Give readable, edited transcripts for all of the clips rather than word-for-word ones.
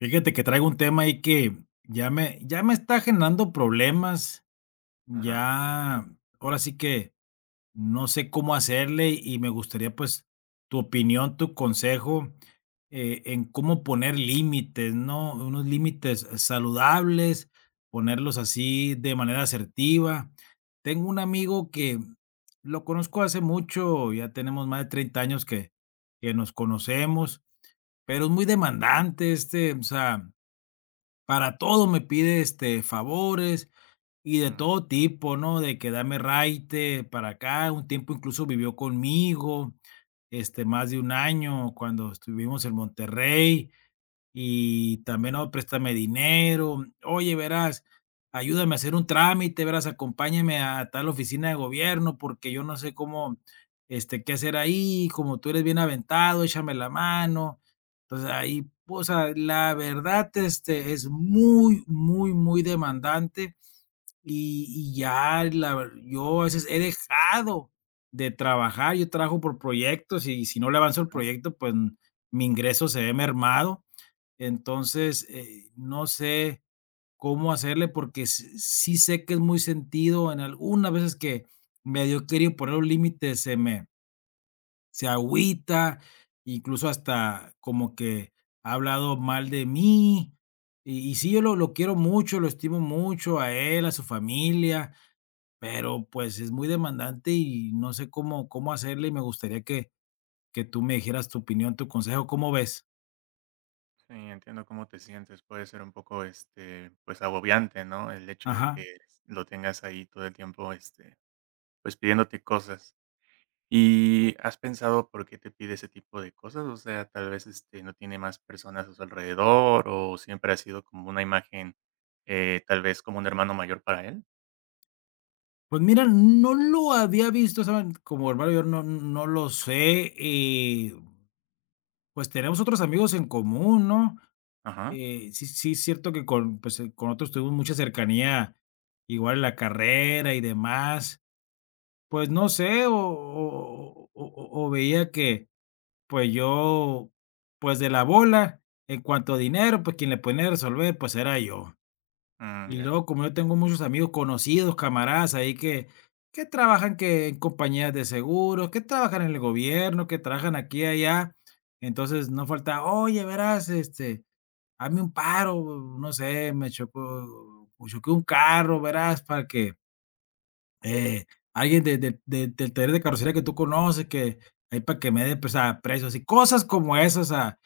Fíjate que traigo un tema ahí que ya me está generando problemas, Ajá, ya ahora sí que no sé cómo hacerle y me gustaría pues tu opinión, tu consejo en cómo poner límites, ¿no? Unos límites saludables, ponerlos así de manera asertiva. Tengo un amigo que lo conozco hace mucho, ya tenemos más de 30 años que nos conocemos, pero es muy demandante o sea, para todo me pide, favores y de mm, todo tipo, ¿no? De que dame raite para acá, un tiempo incluso vivió conmigo, más de un año cuando estuvimos en Monterrey. Y también, no, préstame dinero. Oye, verás, ayúdame a hacer un trámite, verás, acompáñame a tal oficina de gobierno porque yo no sé cómo, qué hacer ahí, como tú eres bien aventado, échame la mano. Entonces ahí, pues sea, la verdad, es muy, muy, muy demandante y, y yo a veces he dejado de trabajar, yo trabajo por proyectos y si no le avanzo el ajá. proyecto, pues mi ingreso se ve mermado entonces, no sé cómo hacerle porque sí sé que es muy sentido. En algunas veces que medio quería poner un límite, se agüita, incluso hasta como que ha hablado mal de mí. Y sí, yo lo quiero mucho, lo estimo mucho a él, a su familia, pero pues es muy demandante y no sé cómo hacerle y me gustaría que tú me dijeras tu opinión, tu consejo, ¿cómo ves? Sí, entiendo cómo te sientes. Puede ser un poco, pues agobiante, ¿no? El hecho de Ajá. que lo tengas ahí todo el tiempo, pues pidiéndote cosas. ¿Y has pensado por qué te pide ese tipo de cosas? O sea, tal vez, no tiene más personas a su alrededor o siempre ha sido como una imagen, tal vez como un hermano mayor para él. Pues mira, no lo había visto, ¿saben? Como hermano yo no lo sé, pues tenemos otros amigos en común, ¿no? Ajá, Sí es cierto que con, pues, con otros tuvimos mucha cercanía, igual en la carrera y demás. Pues no sé, o veía que, pues yo, pues de la bola, en cuanto a dinero, pues quien le ponía a resolver, pues era yo. mm, Y ya, luego, como yo tengo muchos amigos conocidos, camaradas ahí que trabajan que en compañías de seguros, que trabajan en el gobierno, que trabajan aquí y allá. Entonces no falta, oye, verás, hazme un paro, no sé, choqué un carro, verás, para que eh, alguien de del taller de carrocería que tú conoces, que ahí para que me dé, pues, a precios y cosas como esas, ah,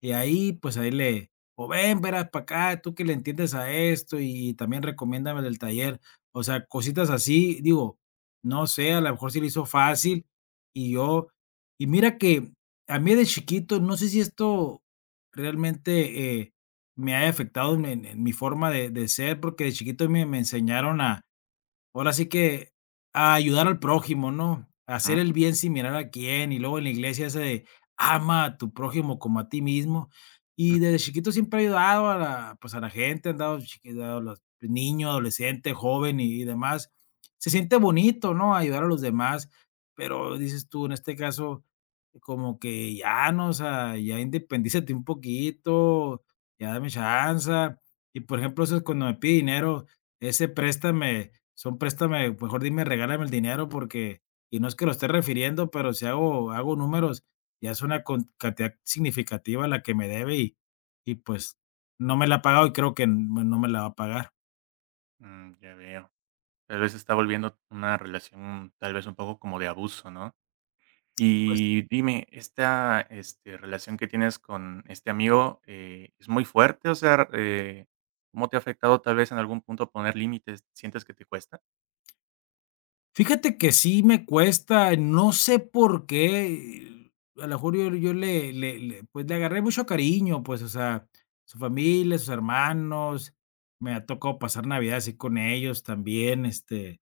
y ahí, pues, ahí le o ven, verás para acá, tú que le entiendes a esto y también recomiéndame el del taller. O sea, cositas así, digo, no sé, a lo mejor se le hizo fácil y yo y mira que a mí de chiquito, no sé si esto realmente, me haya afectado en mi forma de ser, porque de chiquito me enseñaron a ahora sí que a ayudar al prójimo, ¿no? A ujú, hacer el bien sin mirar a quién. Y luego en la iglesia ese de ama a tu prójimo como a ti mismo. Y mm, desde chiquito siempre he ayudado a pues a la gente, han dado chiquito, los niño, adolescente, joven y demás. Se siente bonito, ¿no? Ayudar a los demás, pero dices tú, en este caso, como que ya, ¿no? O sea, ya independízate un poquito, ya dame chance. Y por ejemplo, eso es cuando me pide dinero, ese préstame, son préstame, mejor dime, regálame el dinero porque, y no es que lo esté refiriendo, pero si hago números, ya es una con cantidad significativa la que me debe y pues, no me la ha pagado y creo que bueno, no me la va a pagar. mm, ya veo. Tal vez está volviendo una relación, tal vez un poco como de abuso, ¿no? Pues, Y dime, esta, relación que tienes con este amigo, ¿es muy fuerte? O sea, ¿cómo te ha afectado tal vez en algún punto poner límites? ¿Sientes que te cuesta? fíjate que sí me cuesta, no sé por qué, a lo mejor yo le pues, le agarré mucho cariño, pues, o sea, su familia, sus hermanos, me ha tocado pasar Navidad así con ellos también,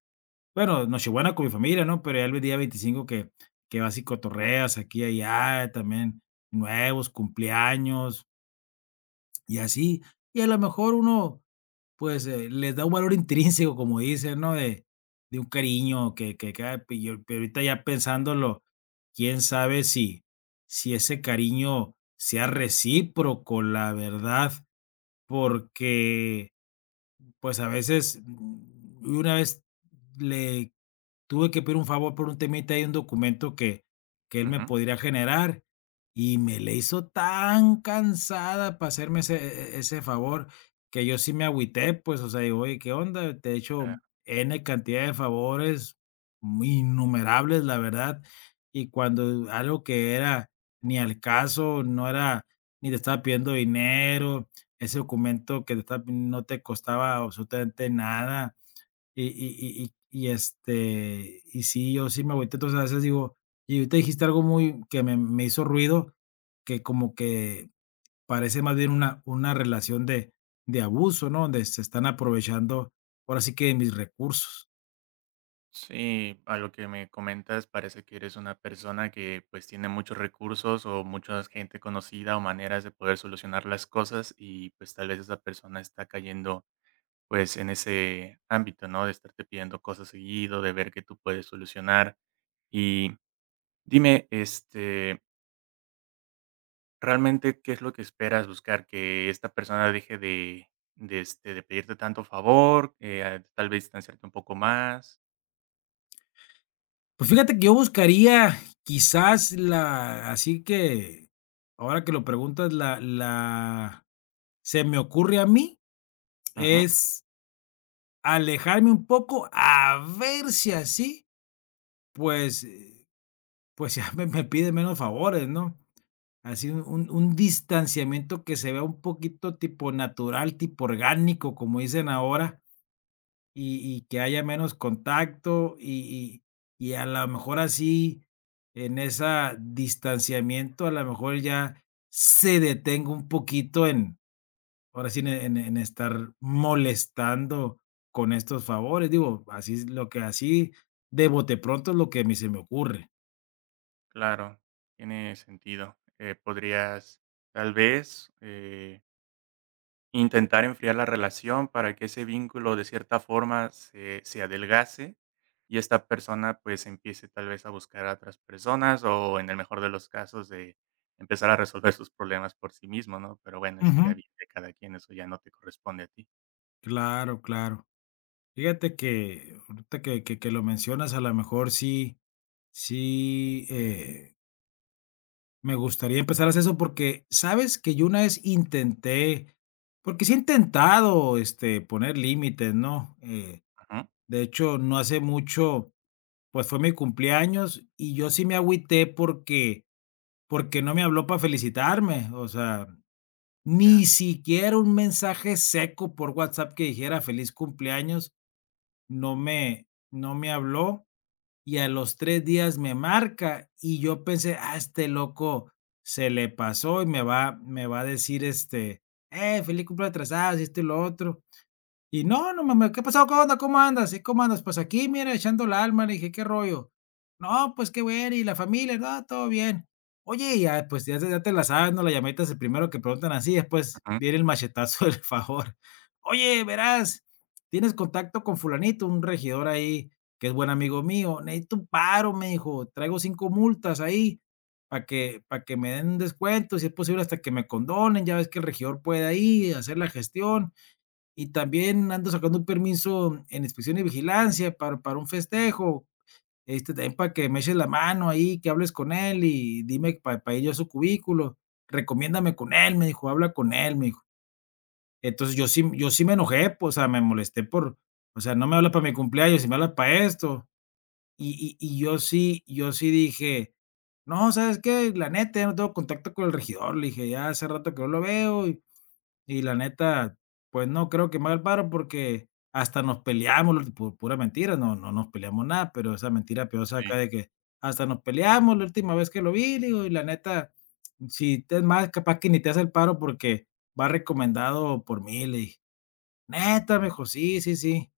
bueno, Nochebuena con mi familia, ¿no? Pero ya el día 25 que vas y cotorreas aquí y allá, también nuevos, cumpleaños y así. Y a lo mejor uno, pues, les da un valor intrínseco, como dicen, ¿no? De un cariño que ah, y yo pero ahorita ya pensándolo, quién sabe si ese cariño sea recíproco, la verdad, porque, pues, a veces, una vez le tuve que pedir un favor por un temita y un documento que él me Ujú, podría generar, y me le hizo tan cansada para hacerme ese ese favor, que yo sí me agüité, pues, o sea, digo: "Oye, ¿qué onda? Te he hecho claro. N cantidad de favores, muy innumerables, la verdad", y cuando algo que era ni al caso, no era ni te estaba pidiendo dinero, ese documento que te estaba pidiendo no te costaba absolutamente nada. Y y sí, yo sí me agüité, entonces, a veces digo y ahorita dijiste algo muy que me hizo ruido, que como que parece más bien una relación de abuso, ¿no? Donde se están aprovechando, ahora sí que de mis recursos. Sí, a lo que me comentas parece que eres una persona que pues tiene muchos recursos o mucha gente conocida o maneras de poder solucionar las cosas y pues tal vez esa persona está cayendo pues en ese ámbito, ¿no? De estarte pidiendo cosas seguido, de ver que tú puedes solucionar. Y dime, realmente, ¿qué es lo que esperas buscar? ¿Que esta persona deje de pedirte tanto favor, ah, tal vez distanciarte un poco más? Pues fíjate que yo buscaría quizás la así que, ahora que lo preguntas, la se me ocurre a mí, Ujú, es alejarme un poco, a ver si así, pues Pues ya me pide menos favores, ¿no? Así un distanciamiento que se vea un poquito tipo natural, tipo orgánico, como dicen ahora, y que haya menos contacto, y a lo mejor así, en esa distanciamiento, a lo mejor ya se detenga un poquito en, ahora sí, en estar molestando con estos favores. Digo, así es lo que así de bote pronto es lo que a mí se me ocurre. claro, tiene sentido. Podrías, tal vez, intentar enfriar la relación para que ese vínculo de cierta forma se adelgase y esta persona pues empiece tal vez a buscar a otras personas o en el mejor de los casos de empezar a resolver sus problemas por sí mismo, ¿no? Pero bueno, eso Ujú. ya viene de cada quien, eso ya no te corresponde a ti. Claro, claro. Fíjate que ahorita que lo mencionas, a lo mejor sí, sí, me gustaría empezar a hacer eso porque, ¿sabes?, que yo una vez intenté porque sí he intentado, poner límites, ¿no?, Ujú. de hecho, no hace mucho, pues, fue mi cumpleaños y yo sí me agüité porque no me habló para felicitarme, o sea, ni Ya. siquiera un mensaje seco por WhatsApp que dijera feliz cumpleaños, no me no me habló. Y a los 3 días me marca, y yo pensé: "Ah, este loco se le pasó y me va a decir, feliz cumpleaños atrasado'", y esto y lo otro. Y no, no mames, ¿qué pasó? ¿Cómo onda? ¿Cómo andas? ¿Y cómo andas? Pues aquí, mira, echando la alma, le dije, ¿qué rollo? No, pues qué bueno, y la familia, no, todo bien. Oye, y ya, pues ya, ya te la sabes, ¿no? La llamadita es el primero que preguntan así, después Ujú. viene el machetazo del favor. Oye, verás, tienes contacto con fulanito, un regidor ahí, que es buen amigo mío. Necesito un paro, me dijo, traigo cinco multas ahí para que me den un descuento, si es posible, hasta que me condonen, ya ves que el regidor puede ahí hacer la gestión y también ando sacando un permiso en inspección y vigilancia para un festejo, también para que me eches la mano ahí, que hables con él y dime pa para ir yo a su cubículo, recomiéndame con él, me dijo, habla con él, me dijo. Entonces, yo sí me enojé, pues, o sea, me molesté por, o sea, no me habla para mi cumpleaños y me habla para esto. Y yo sí dije: "No, ¿sabes qué? La neta, ya no tengo contacto con el regidor", le dije: "Ya hace rato que no lo veo y la neta, pues no creo que me haga el paro porque hasta nos peleamos, por pura mentira, no nos peleamos nada, pero esa mentira piosa acá Sí, de que hasta nos peleamos la última vez que lo vi, le digo, y la neta, si te es más, capaz que ni te hace el paro porque va recomendado por mí, le dije. Neta, me dijo, sí, sí, sí.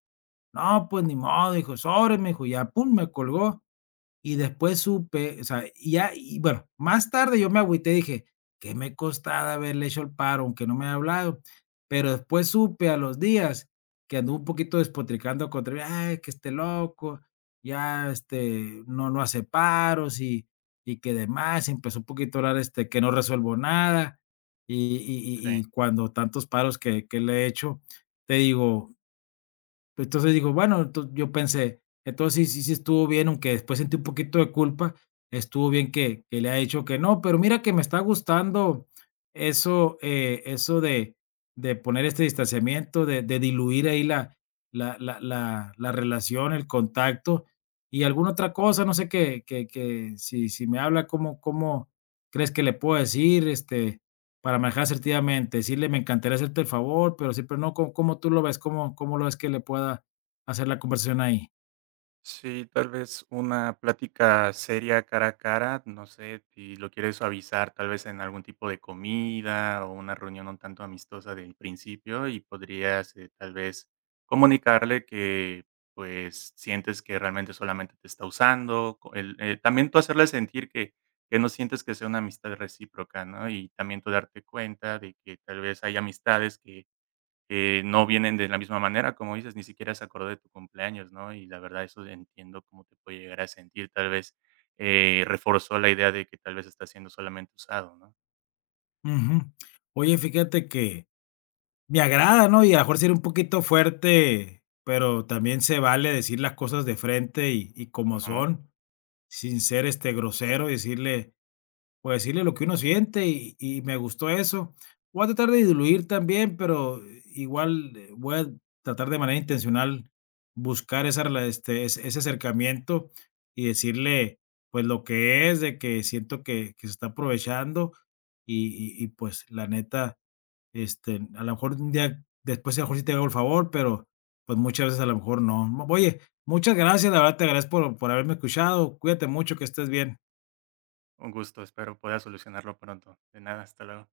No, pues ni modo, dijo, sobre me dijo, y ya, pum, me colgó. Y después supe, o sea, y ya, y bueno, más tarde yo me agüité, dije: que me costaba haberle hecho el paro, aunque no me ha hablado?". Pero después supe a los días que anduvo un poquito despotricando contra mí: "Ay, que esté loco, ya, no hace paros y que demás". Empezó un poquito a hablar, que no resuelvo nada, y y y sí. y cuando tantos paros que le he hecho, te digo pero entonces digo, bueno, ento yo pensé, entonces sí estuvo bien, aunque después sentí un poquito de culpa, estuvo bien que le ha dicho que no, pero mira que me está gustando eso, eso de poner este distanciamiento, de diluir ahí la relación, el contacto y alguna otra cosa, no sé, qué que si me habla, ¿cómo crees que le puedo decir? Para manejar asertivamente, decirle: "Me encantaría hacerte el favor, pero sí, pero no", ¿có cómo tú lo ves? ¿Cómo lo ves que le pueda hacer la conversación ahí? Sí, tal vez una plática seria cara a cara, no sé, si lo quieres suavizar, tal vez en algún tipo de comida o una reunión un tanto amistosa del principio y podrías tal vez comunicarle que pues sientes que realmente solamente te está usando, también tú hacerle sentir que no sientes que sea una amistad recíproca, ¿no? Y también tú darte cuenta de que tal vez hay amistades que no vienen de la misma manera, como dices, ni siquiera se acordó de tu cumpleaños, ¿no? Y la verdad, eso entiendo cómo te puede llegar a sentir. Tal vez reforzó la idea de que tal vez está siendo solamente usado, ¿no? Ujú. Oye, fíjate que me agrada, ¿no? Y a lo mejor ser un poquito fuerte, pero también se vale decir las cosas de frente y como Ujú. son, sin ser, grosero, y decirle: pues decirle lo que uno siente y me gustó eso. Voy a tratar de diluir también, pero igual, voy a tratar de manera intencional buscar esa rela este, ese ese acercamiento y decirle, pues, lo que es, de que siento que se está aprovechando y y, pues, la neta, a lo mejor un día después, a lo mejor sí te hago el favor, pero, pues, muchas veces a lo mejor no. Oye, muchas gracias, la verdad te agradezco por haberme escuchado. Cuídate mucho, que estés bien. Un gusto, espero pueda solucionarlo pronto. De nada, hasta luego.